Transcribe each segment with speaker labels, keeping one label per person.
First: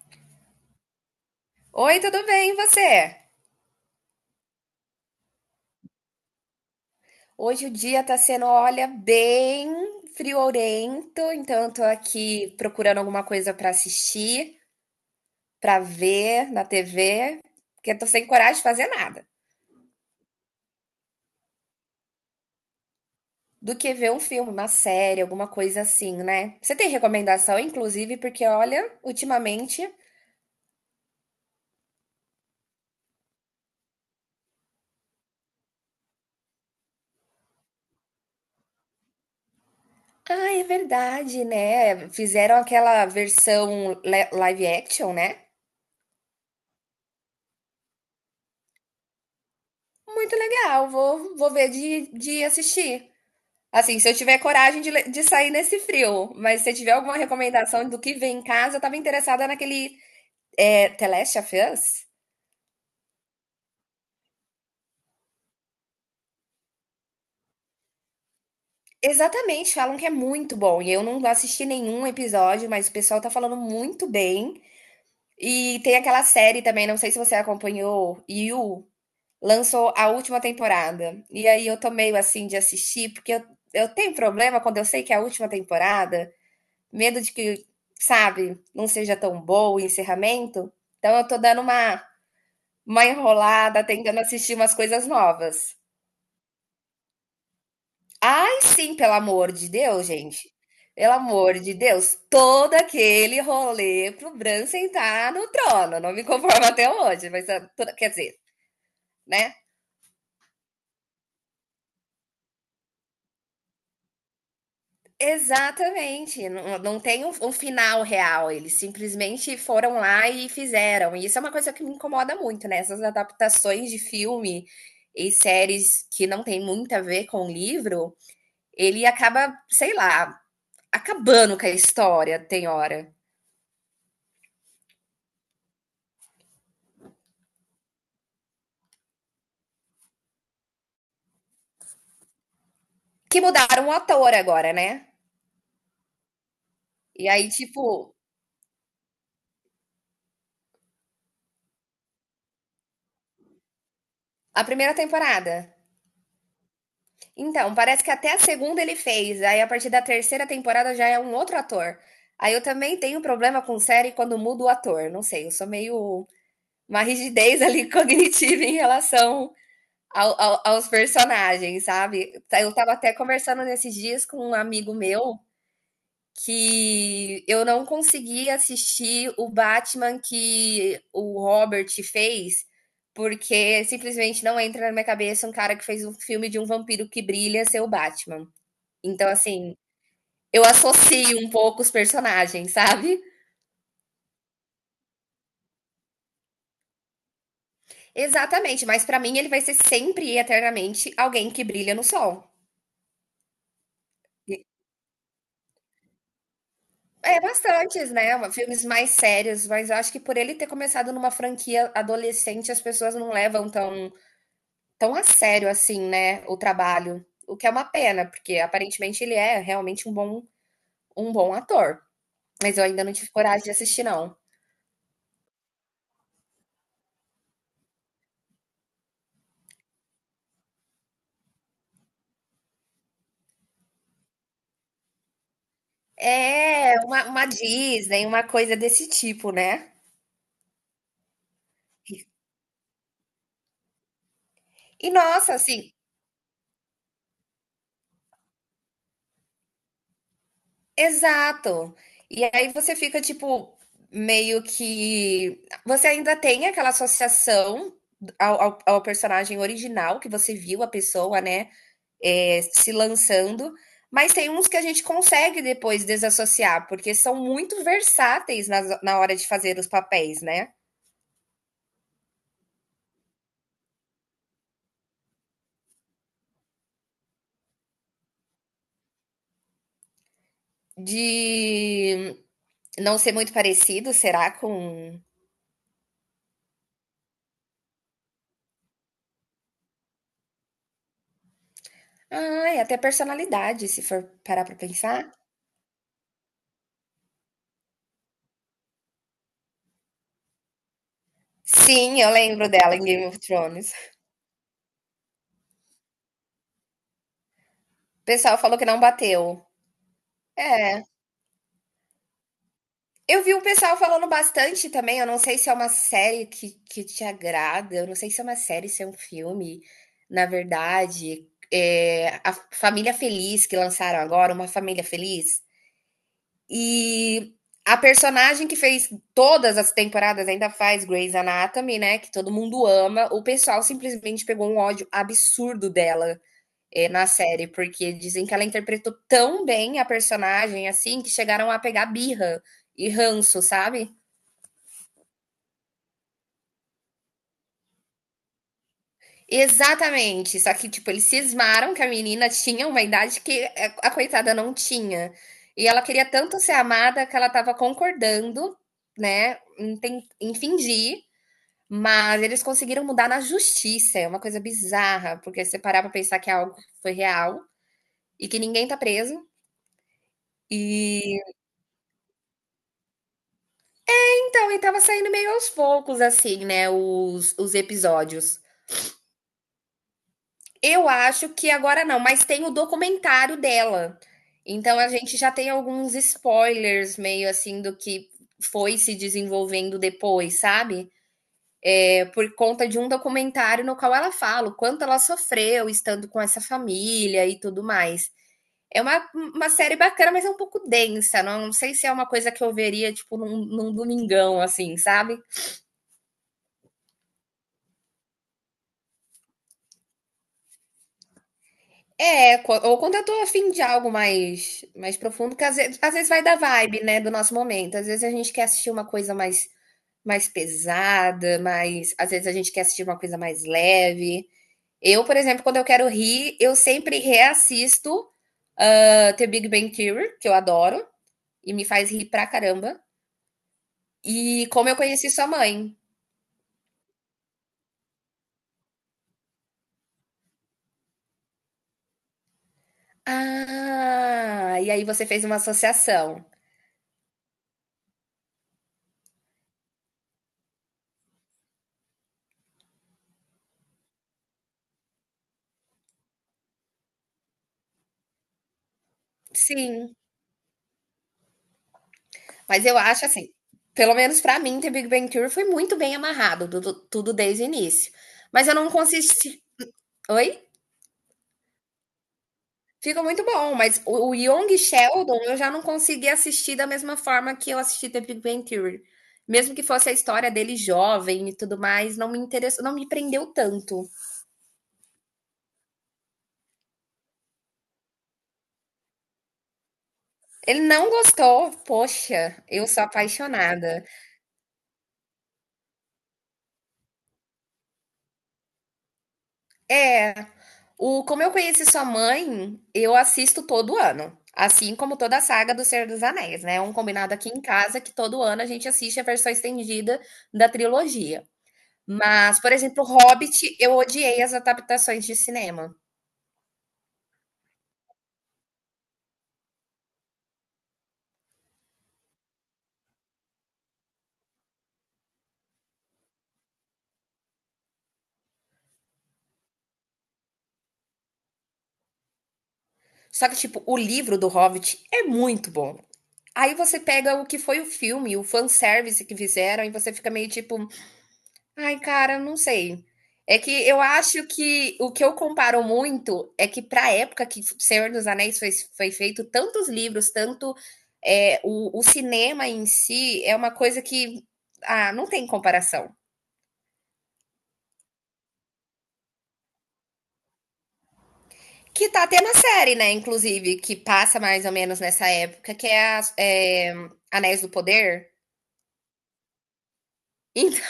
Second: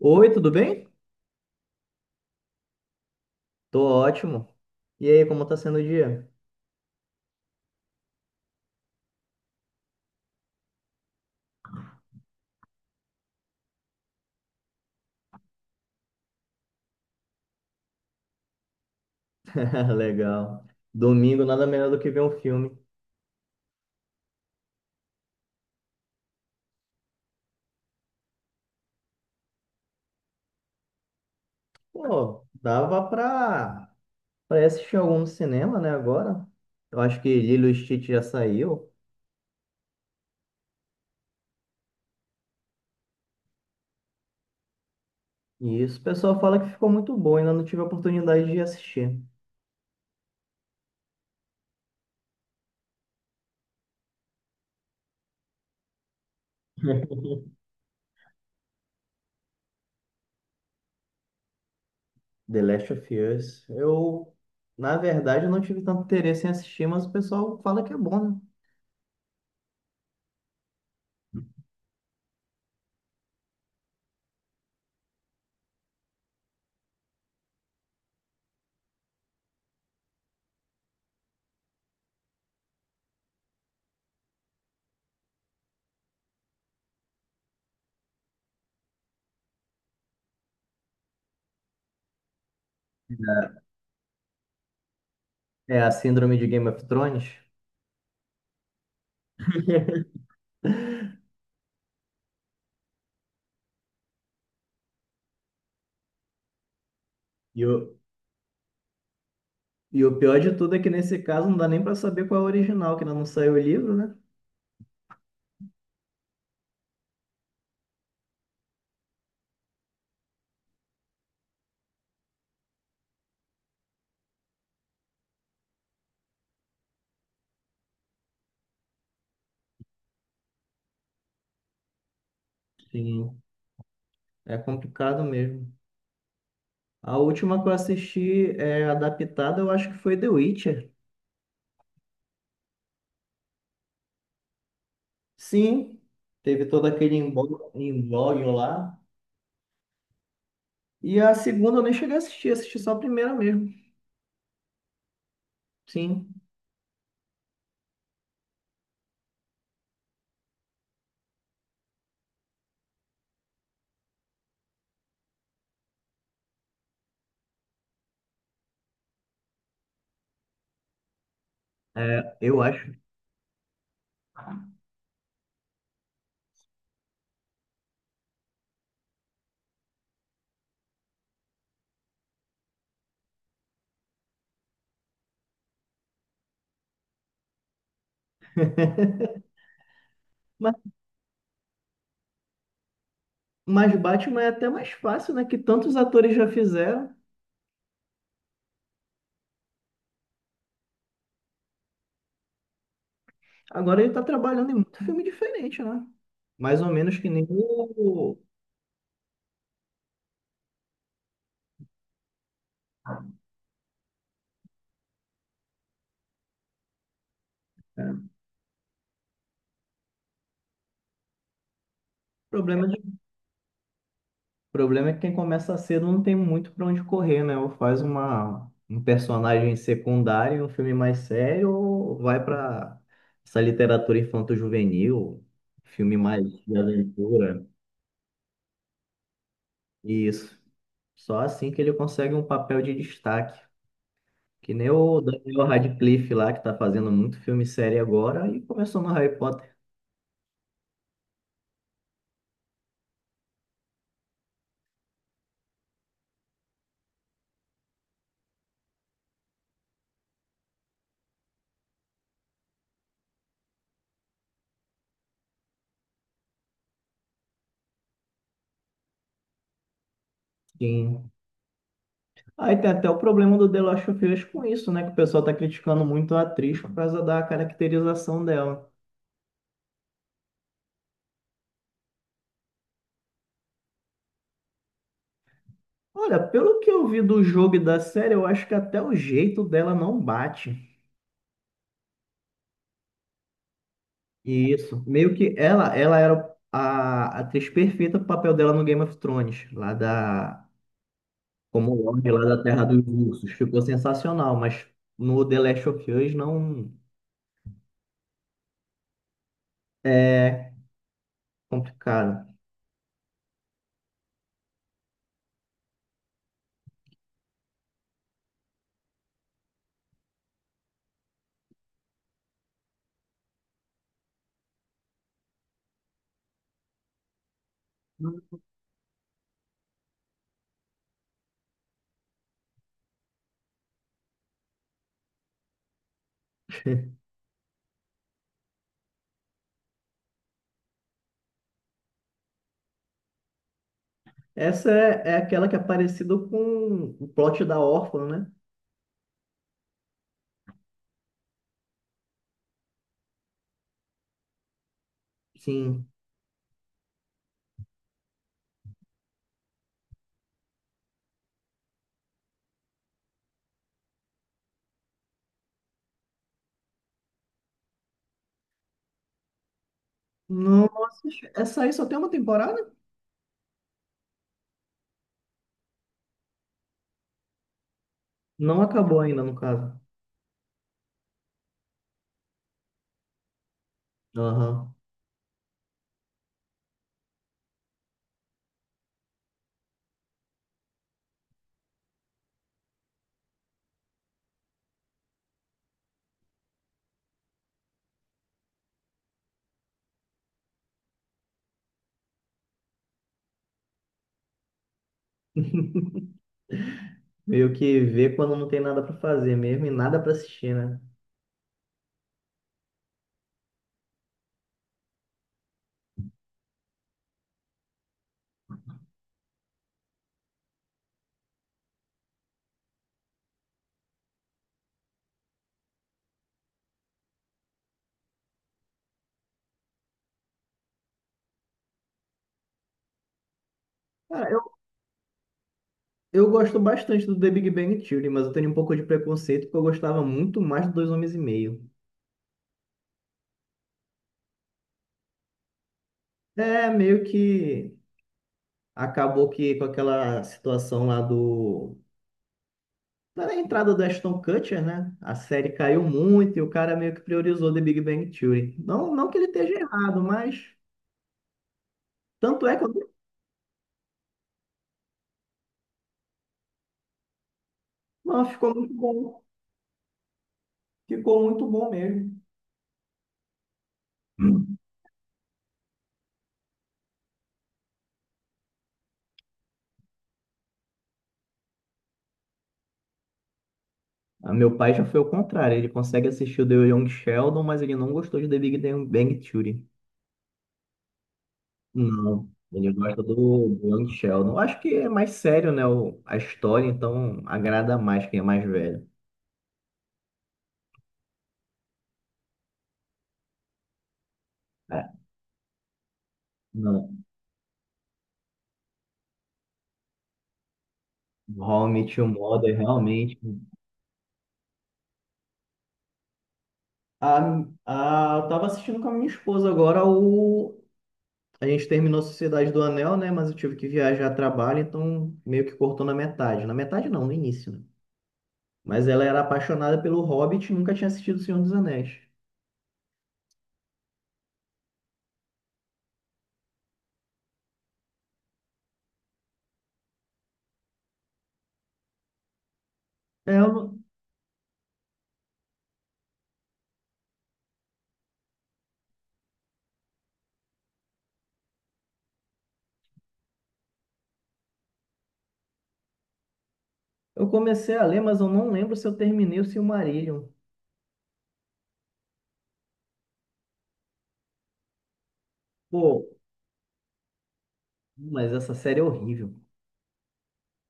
Speaker 1: Oi, tudo bem?
Speaker 2: Oi, tudo bem, e você?
Speaker 1: Tô ótimo. E aí, como tá sendo o dia?
Speaker 2: Hoje o dia tá sendo, olha, bem friorento, então eu tô aqui procurando alguma coisa pra assistir, pra ver na TV, porque eu tô sem coragem de fazer nada.
Speaker 1: Legal. Domingo, nada melhor do que ver um filme.
Speaker 2: Do que ver um filme, uma série, alguma coisa assim, né? Você tem recomendação, inclusive, porque olha, ultimamente,
Speaker 1: Pô, dava pra, pra assistir algum no cinema, né, agora? Eu acho que Lilo e Stitch já saiu.
Speaker 2: ah, é verdade, né? Fizeram aquela versão live action, né?
Speaker 1: E isso, o pessoal fala que ficou muito bom, ainda não tive a oportunidade de assistir.
Speaker 2: Muito legal, vou ver de assistir. Assim, se eu tiver coragem de sair nesse frio, mas se tiver alguma recomendação do que vem em casa, eu tava interessada naquele The Last of Us.
Speaker 1: The Last of Us. Na verdade, eu não tive tanto interesse em assistir, mas o pessoal fala que é bom, né?
Speaker 2: Exatamente, falam que é muito bom. E eu não assisti nenhum episódio, mas o pessoal tá falando muito bem. E tem aquela série também, não sei se você acompanhou, You, lançou a última temporada. E aí eu tô meio assim de assistir, porque eu tenho problema quando eu sei que é a última temporada. Medo de que, sabe, não seja tão bom o encerramento. Então eu tô dando uma enrolada, tentando assistir umas coisas novas.
Speaker 1: É a síndrome de Game of Thrones.
Speaker 2: Ai, sim, pelo amor de Deus, gente. Pelo amor de Deus, todo aquele rolê pro Bran sentar no trono. Não me conformo até hoje, mas ah,
Speaker 1: E o,
Speaker 2: quer dizer, né?
Speaker 1: E o pior de tudo é que nesse caso não dá nem para saber qual é o original, que ainda não saiu o livro, né?
Speaker 2: Exatamente, não tem um final real, eles simplesmente foram lá e fizeram, e isso é uma coisa que me incomoda muito, né, essas adaptações de filme e séries que não tem muito a ver com o livro, ele acaba, sei lá, acabando com a história, tem hora.
Speaker 1: Sim. É complicado mesmo. A última que eu assisti é adaptada, eu acho que foi The Witcher.
Speaker 2: Que mudaram o ator agora, né.
Speaker 1: Sim, teve todo aquele
Speaker 2: E aí, tipo,
Speaker 1: embrólio lá. E a segunda eu nem cheguei a assistir, assisti só a primeira mesmo.
Speaker 2: a primeira temporada.
Speaker 1: Sim,
Speaker 2: Então, parece que até a segunda ele fez, aí a partir da terceira temporada já é um outro ator. Aí eu também tenho problema com série quando muda o ator, não sei, eu sou meio uma rigidez ali cognitiva em relação aos personagens, sabe?
Speaker 1: é, eu
Speaker 2: Eu
Speaker 1: acho.
Speaker 2: tava até conversando nesses dias com um amigo meu que eu não consegui assistir o Batman que o Robert fez, porque simplesmente não entra na minha cabeça um cara que fez um filme de um vampiro que brilha ser o Batman. Então, assim, eu
Speaker 1: Mas,
Speaker 2: associo um pouco os personagens, sabe?
Speaker 1: mas Batman é até mais fácil, né? Que tantos atores já fizeram.
Speaker 2: Exatamente, mas pra mim ele vai ser sempre e eternamente alguém que brilha no sol.
Speaker 1: Agora ele tá trabalhando em muito filme diferente, né? Mais ou menos que
Speaker 2: É,
Speaker 1: nem
Speaker 2: bastantes, né?
Speaker 1: o
Speaker 2: Filmes mais sérios, mas eu acho que por ele ter começado numa franquia adolescente, as pessoas não levam tão a sério assim, né? O trabalho. O que é uma
Speaker 1: é,
Speaker 2: pena, porque aparentemente ele é realmente um bom ator. Mas eu
Speaker 1: problema de...
Speaker 2: ainda não
Speaker 1: o
Speaker 2: tive coragem de assistir, não.
Speaker 1: problema é que quem começa cedo não tem muito para onde correr, né? Ou faz uma um personagem secundário, em um filme mais sério, ou vai para essa literatura infanto-juvenil, filme mais de
Speaker 2: É, uma
Speaker 1: aventura.
Speaker 2: Disney, uma coisa desse tipo, né?
Speaker 1: Isso. Só assim que ele consegue um papel de destaque. Que nem
Speaker 2: E
Speaker 1: o
Speaker 2: nossa,
Speaker 1: Daniel
Speaker 2: assim,
Speaker 1: Radcliffe lá, que tá fazendo muito filme sério agora e começou no Harry Potter.
Speaker 2: exato. E aí você fica tipo meio que você ainda tem aquela associação ao personagem original que você viu a pessoa, né, se lançando, mas tem uns que a gente consegue depois desassociar porque são muito versáteis na hora de fazer os papéis, né?
Speaker 1: Sim. Aí tem até o problema do The Last of Us com isso, né? Que o pessoal tá criticando muito a atriz por causa da caracterização dela.
Speaker 2: De não ser muito parecido, será com,
Speaker 1: Olha, pelo que eu vi do jogo e da série, eu acho que até o jeito dela não bate.
Speaker 2: ai, até personalidade, se for parar
Speaker 1: E
Speaker 2: pra
Speaker 1: isso,
Speaker 2: pensar.
Speaker 1: meio que ela era a atriz perfeita pro papel dela no Game of Thrones, como
Speaker 2: Sim,
Speaker 1: Lorde
Speaker 2: eu
Speaker 1: lá da
Speaker 2: lembro
Speaker 1: Terra
Speaker 2: dela em
Speaker 1: dos
Speaker 2: Game of
Speaker 1: Ursos. Ficou
Speaker 2: Thrones.
Speaker 1: sensacional, mas no The Last of Us não
Speaker 2: O pessoal falou que não bateu.
Speaker 1: é
Speaker 2: É.
Speaker 1: complicado.
Speaker 2: Eu vi um pessoal falando bastante também. Eu não sei se é uma série que te agrada. Eu não sei se é uma série, se é um filme. Na verdade, a Família Feliz que lançaram agora, Uma Família Feliz. E a personagem que fez todas as temporadas ainda faz Grey's Anatomy, né? Que todo mundo ama. O pessoal simplesmente pegou um ódio absurdo dela. É, na série, porque dizem que ela interpretou tão bem a personagem, assim, que chegaram a pegar birra e ranço, sabe?
Speaker 1: Essa é, é aquela que é parecida com o plot da órfã, né?
Speaker 2: Exatamente. Só que, tipo, eles cismaram que a menina tinha uma idade que a coitada não tinha. E ela
Speaker 1: Sim.
Speaker 2: queria tanto ser amada que ela tava concordando, né, em fingir, mas eles conseguiram mudar na justiça. É uma coisa bizarra, porque se você parar pra pensar que é algo que foi real e que ninguém tá preso.
Speaker 1: Nossa,
Speaker 2: E
Speaker 1: essa aí só tem uma temporada?
Speaker 2: então, e tava saindo meio aos poucos, assim, né, os episódios.
Speaker 1: Não acabou ainda, no caso.
Speaker 2: Eu acho que agora não, mas tem o documentário dela.
Speaker 1: Aham.
Speaker 2: Então a gente já tem alguns spoilers meio assim do que foi se desenvolvendo depois, sabe? É por conta de um documentário no qual ela fala o quanto ela sofreu estando com essa família e tudo mais. É uma série bacana, mas é um pouco densa. Não, não sei se é uma coisa que eu veria, tipo, num domingão, assim, sabe?
Speaker 1: Meio que vê quando não tem nada pra fazer mesmo e nada pra assistir, né?
Speaker 2: É, ou quando eu tô afim de algo mais profundo, que às vezes vai da vibe, né, do nosso momento. Às vezes a gente quer assistir uma coisa mais pesada, às vezes a gente quer assistir uma coisa mais leve. Eu, por exemplo, quando eu quero rir, eu sempre reassisto The Big Bang Theory, que eu adoro, e me faz rir pra caramba.
Speaker 1: Cara, eu,
Speaker 2: E como eu conheci sua mãe.
Speaker 1: eu gosto bastante do The Big Bang Theory, mas eu tenho um pouco de preconceito porque eu gostava muito mais do Dois Homens e Meio.
Speaker 2: Ah, e aí você fez uma associação.
Speaker 1: É, meio que acabou que com aquela situação lá do... Da entrada do Ashton Kutcher, né? A série caiu muito e o cara meio que priorizou The Big Bang Theory. Não, não que ele esteja
Speaker 2: Sim.
Speaker 1: errado, mas... Tanto é que
Speaker 2: Mas
Speaker 1: eu...
Speaker 2: eu acho assim, pelo menos para mim, The Big Bang Theory foi muito bem amarrado, tudo, tudo desde o início.
Speaker 1: Não,
Speaker 2: Mas
Speaker 1: ficou
Speaker 2: eu não
Speaker 1: muito bom.
Speaker 2: consegui. Oi?
Speaker 1: Ficou muito bom mesmo.
Speaker 2: Fica muito bom, mas o Young
Speaker 1: Hum.
Speaker 2: Sheldon eu já não consegui assistir da mesma forma que eu assisti The Big Bang Theory. Mesmo que fosse a história dele jovem e tudo mais, não me interessou, não me prendeu tanto.
Speaker 1: Ah, meu pai já foi ao contrário. Ele consegue assistir o The Young Sheldon, mas ele não gostou de The Big Bang Theory.
Speaker 2: Ele não gostou,
Speaker 1: Não,
Speaker 2: poxa, eu
Speaker 1: ele
Speaker 2: sou
Speaker 1: gosta do
Speaker 2: apaixonada.
Speaker 1: Young Sheldon. Eu acho que é mais sério, né? o- A história, então agrada mais quem é mais velho.
Speaker 2: É, o Como Eu Conheci Sua Mãe, eu assisto todo ano, assim
Speaker 1: É.
Speaker 2: como toda a saga do Senhor dos Anéis, né? É um
Speaker 1: Não.
Speaker 2: combinado aqui em casa que todo ano a gente assiste a versão estendida da trilogia.
Speaker 1: How I Met Your
Speaker 2: Mas,
Speaker 1: Mother,
Speaker 2: por exemplo, o
Speaker 1: realmente.
Speaker 2: Hobbit, eu odiei as adaptações de cinema.
Speaker 1: Ah, ah, eu tava assistindo com a minha esposa agora o. A gente terminou a Sociedade do Anel, né? Mas eu tive que viajar a trabalho, então meio que cortou na metade. Na metade não, no início, né? Mas ela era apaixonada pelo Hobbit e nunca tinha assistido O Senhor dos Anéis.
Speaker 2: Só que, tipo, o livro do Hobbit é muito bom. Aí você pega o que foi o filme, o fanservice que fizeram, e você fica meio tipo, ai, cara, eu não sei.
Speaker 1: É,
Speaker 2: É que
Speaker 1: eu,
Speaker 2: eu
Speaker 1: não-
Speaker 2: acho que o que eu comparo muito é que para a época que Senhor dos Anéis foi, foi feito tantos livros, tanto o cinema em si é uma coisa que ah, não tem comparação.
Speaker 1: eu comecei a ler, mas eu não lembro se eu terminei o Silmarillion.
Speaker 2: Que tá tendo a série, né? Inclusive, que passa mais ou menos nessa época, que é, a,
Speaker 1: Pô,
Speaker 2: é, Anéis do Poder.
Speaker 1: mas essa série é horrível.
Speaker 2: Então,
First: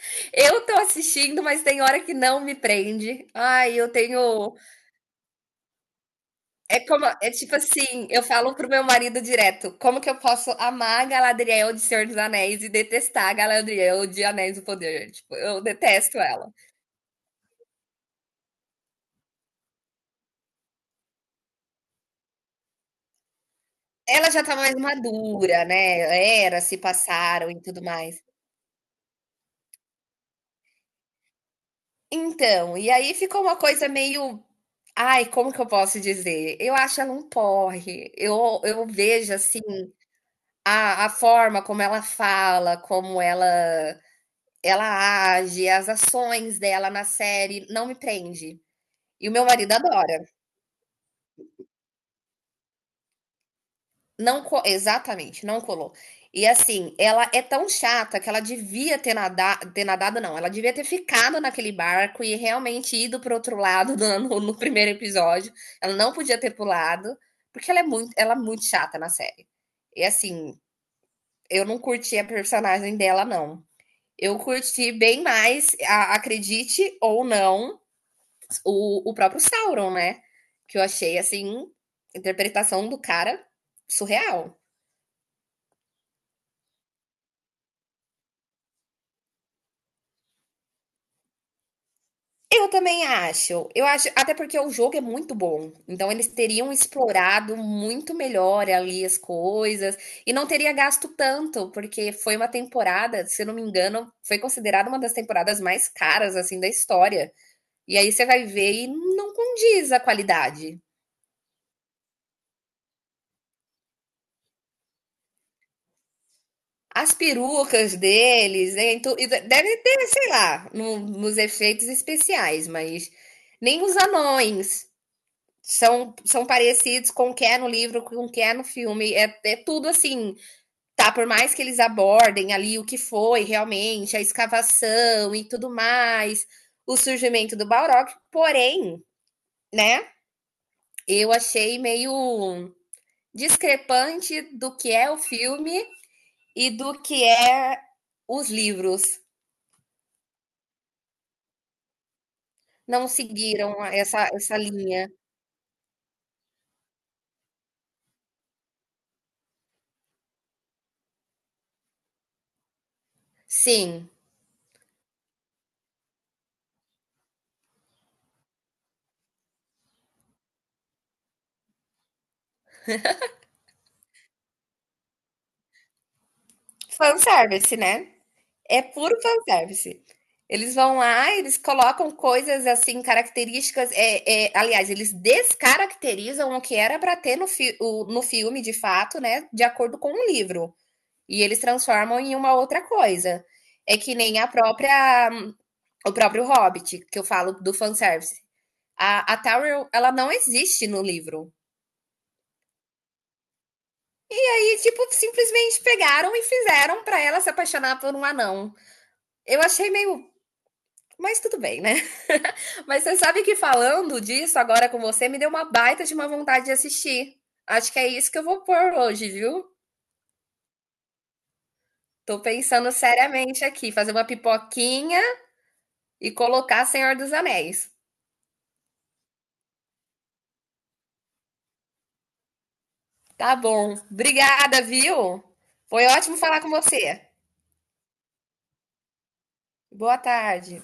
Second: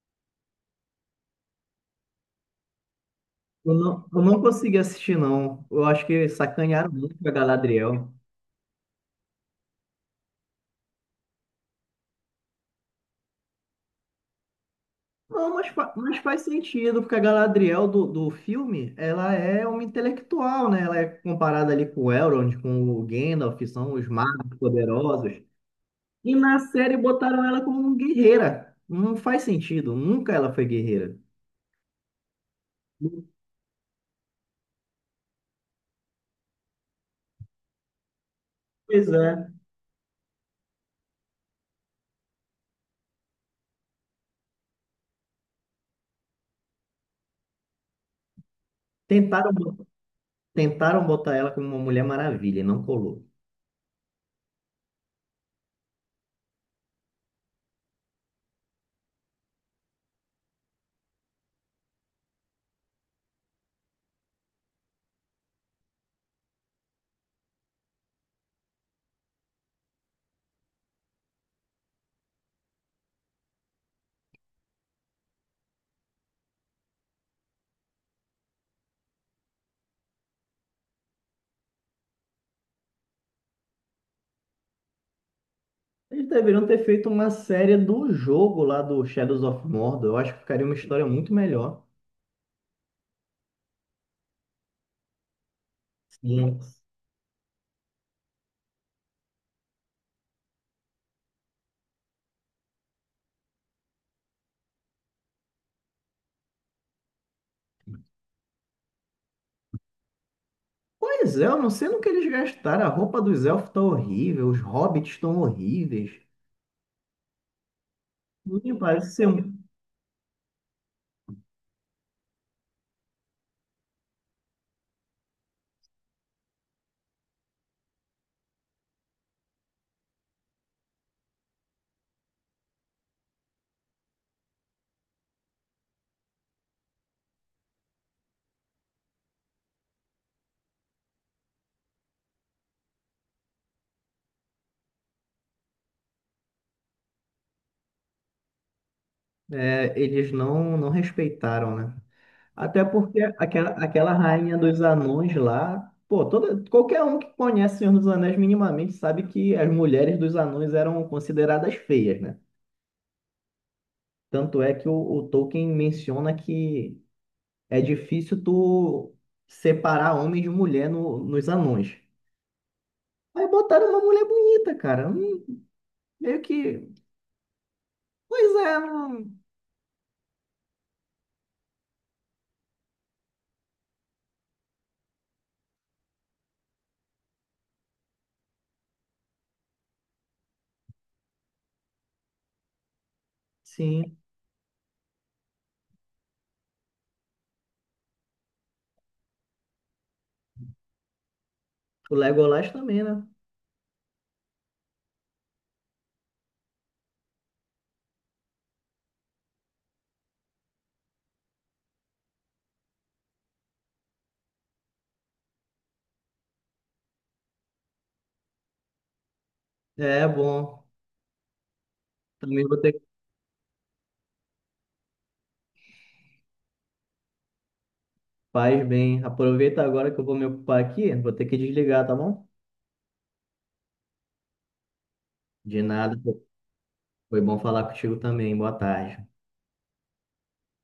Speaker 2: eu tô assistindo, mas tem hora que não me prende. Ai, eu
Speaker 1: Eu não
Speaker 2: tenho.
Speaker 1: consegui assistir, não. Eu acho que
Speaker 2: É
Speaker 1: sacanearam
Speaker 2: como,
Speaker 1: muito com a
Speaker 2: é tipo assim,
Speaker 1: Galadriel.
Speaker 2: eu falo pro meu marido direto, como que eu posso amar a Galadriel de Senhor dos Anéis e detestar a Galadriel de Anéis do Poder? Tipo,
Speaker 1: Não,
Speaker 2: eu
Speaker 1: mas, fa- mas
Speaker 2: detesto
Speaker 1: faz
Speaker 2: ela.
Speaker 1: sentido, porque a Galadriel do filme, ela é uma intelectual, né? Ela é comparada ali com o Elrond, com o Gandalf, que são os
Speaker 2: Ela já
Speaker 1: magos
Speaker 2: tá mais
Speaker 1: poderosos.
Speaker 2: madura,
Speaker 1: E
Speaker 2: né?
Speaker 1: na
Speaker 2: Eras se
Speaker 1: série botaram
Speaker 2: passaram e
Speaker 1: ela
Speaker 2: tudo
Speaker 1: como
Speaker 2: mais.
Speaker 1: guerreira. Não faz sentido. Nunca ela foi guerreira.
Speaker 2: Então, e aí ficou uma coisa meio. Ai, como que eu posso dizer? Eu acho ela um porre. Eu
Speaker 1: Pois
Speaker 2: vejo,
Speaker 1: é.
Speaker 2: assim, a forma como ela fala, como ela age, as ações dela na série, não me prende. E o meu
Speaker 1: Tentaram,
Speaker 2: marido
Speaker 1: bo-
Speaker 2: adora.
Speaker 1: tentaram botar ela como uma Mulher Maravilha, e não colou.
Speaker 2: Não co Exatamente, não colou. E assim, ela é tão chata que ela devia ter nadado não, ela devia ter ficado naquele barco e realmente ido para outro lado do no primeiro episódio. Ela não podia ter pulado, porque ela é muito chata na série. E assim, eu não curti a personagem dela não. Eu curti bem mais, a acredite ou não, o próprio Sauron, né? Que eu achei, assim, a interpretação do cara surreal.
Speaker 1: Eles deveriam ter feito uma série do jogo lá do Shadows of Mordor. Eu acho que ficaria uma história muito melhor.
Speaker 2: Eu também acho. Eu acho, até porque o jogo é muito bom. Então eles
Speaker 1: Sim.
Speaker 2: teriam explorado muito melhor ali as coisas e não teria gasto tanto, porque foi uma temporada, se eu não me engano, foi considerada uma das temporadas mais caras assim da história. E aí você vai ver e não condiz a qualidade.
Speaker 1: Pois é, eu não sei no que eles gastaram. A roupa dos elfos tá horrível, os hobbits estão horríveis.
Speaker 2: As perucas
Speaker 1: Me
Speaker 2: deles, né?
Speaker 1: parece
Speaker 2: Então, e
Speaker 1: ser um.
Speaker 2: deve ter, sei lá, nos efeitos especiais, mas nem os anões são parecidos com o que é no livro, com o que é no filme. É, tudo assim, tá? Por mais que eles abordem ali o que foi realmente, a escavação e tudo mais, o surgimento do Balrog, porém, né? Eu achei meio discrepante do que é o filme e do que é os livros.
Speaker 1: É, eles não, não respeitaram, né? Até
Speaker 2: Não
Speaker 1: porque
Speaker 2: seguiram
Speaker 1: aquela
Speaker 2: essa
Speaker 1: rainha dos
Speaker 2: linha.
Speaker 1: anões lá, pô, toda, qualquer um que conhece Senhor dos Anéis minimamente sabe que as mulheres dos anões eram consideradas feias, né?
Speaker 2: Sim,
Speaker 1: Tanto é que o Tolkien menciona que é difícil tu separar homem de mulher no- nos anões. Aí botaram uma mulher bonita, cara. Meio que.
Speaker 2: fanservice, né?
Speaker 1: Pois é,
Speaker 2: É puro
Speaker 1: não-
Speaker 2: fanservice. Eles vão lá, eles colocam coisas assim, características. Aliás, eles descaracterizam o que era para ter no filme, de fato, né? De acordo com o livro. E eles transformam em uma outra coisa. É que
Speaker 1: sim.
Speaker 2: nem a própria, o próprio Hobbit, que eu falo do fanservice. A Tauriel, ela não existe no livro.
Speaker 1: O Legolas também, né?
Speaker 2: E, tipo, simplesmente pegaram e fizeram para ela se apaixonar por um anão. Eu achei meio. Mas tudo bem, né? Mas você sabe que falando disso agora com você, me deu uma baita de uma vontade de assistir. Acho que é isso que eu vou pôr hoje, viu?
Speaker 1: É bom.
Speaker 2: Tô
Speaker 1: Também vou ter
Speaker 2: pensando
Speaker 1: que.
Speaker 2: seriamente aqui, fazer uma pipoquinha e colocar Senhor dos Anéis.
Speaker 1: Faz bem. Aproveita agora que eu vou me ocupar aqui. Vou ter que desligar, tá bom?
Speaker 2: Tá bom. Obrigada, viu?
Speaker 1: De
Speaker 2: Foi
Speaker 1: nada,
Speaker 2: ótimo
Speaker 1: pô.
Speaker 2: falar com você.
Speaker 1: Foi bom falar contigo também. Boa tarde.
Speaker 2: Boa tarde.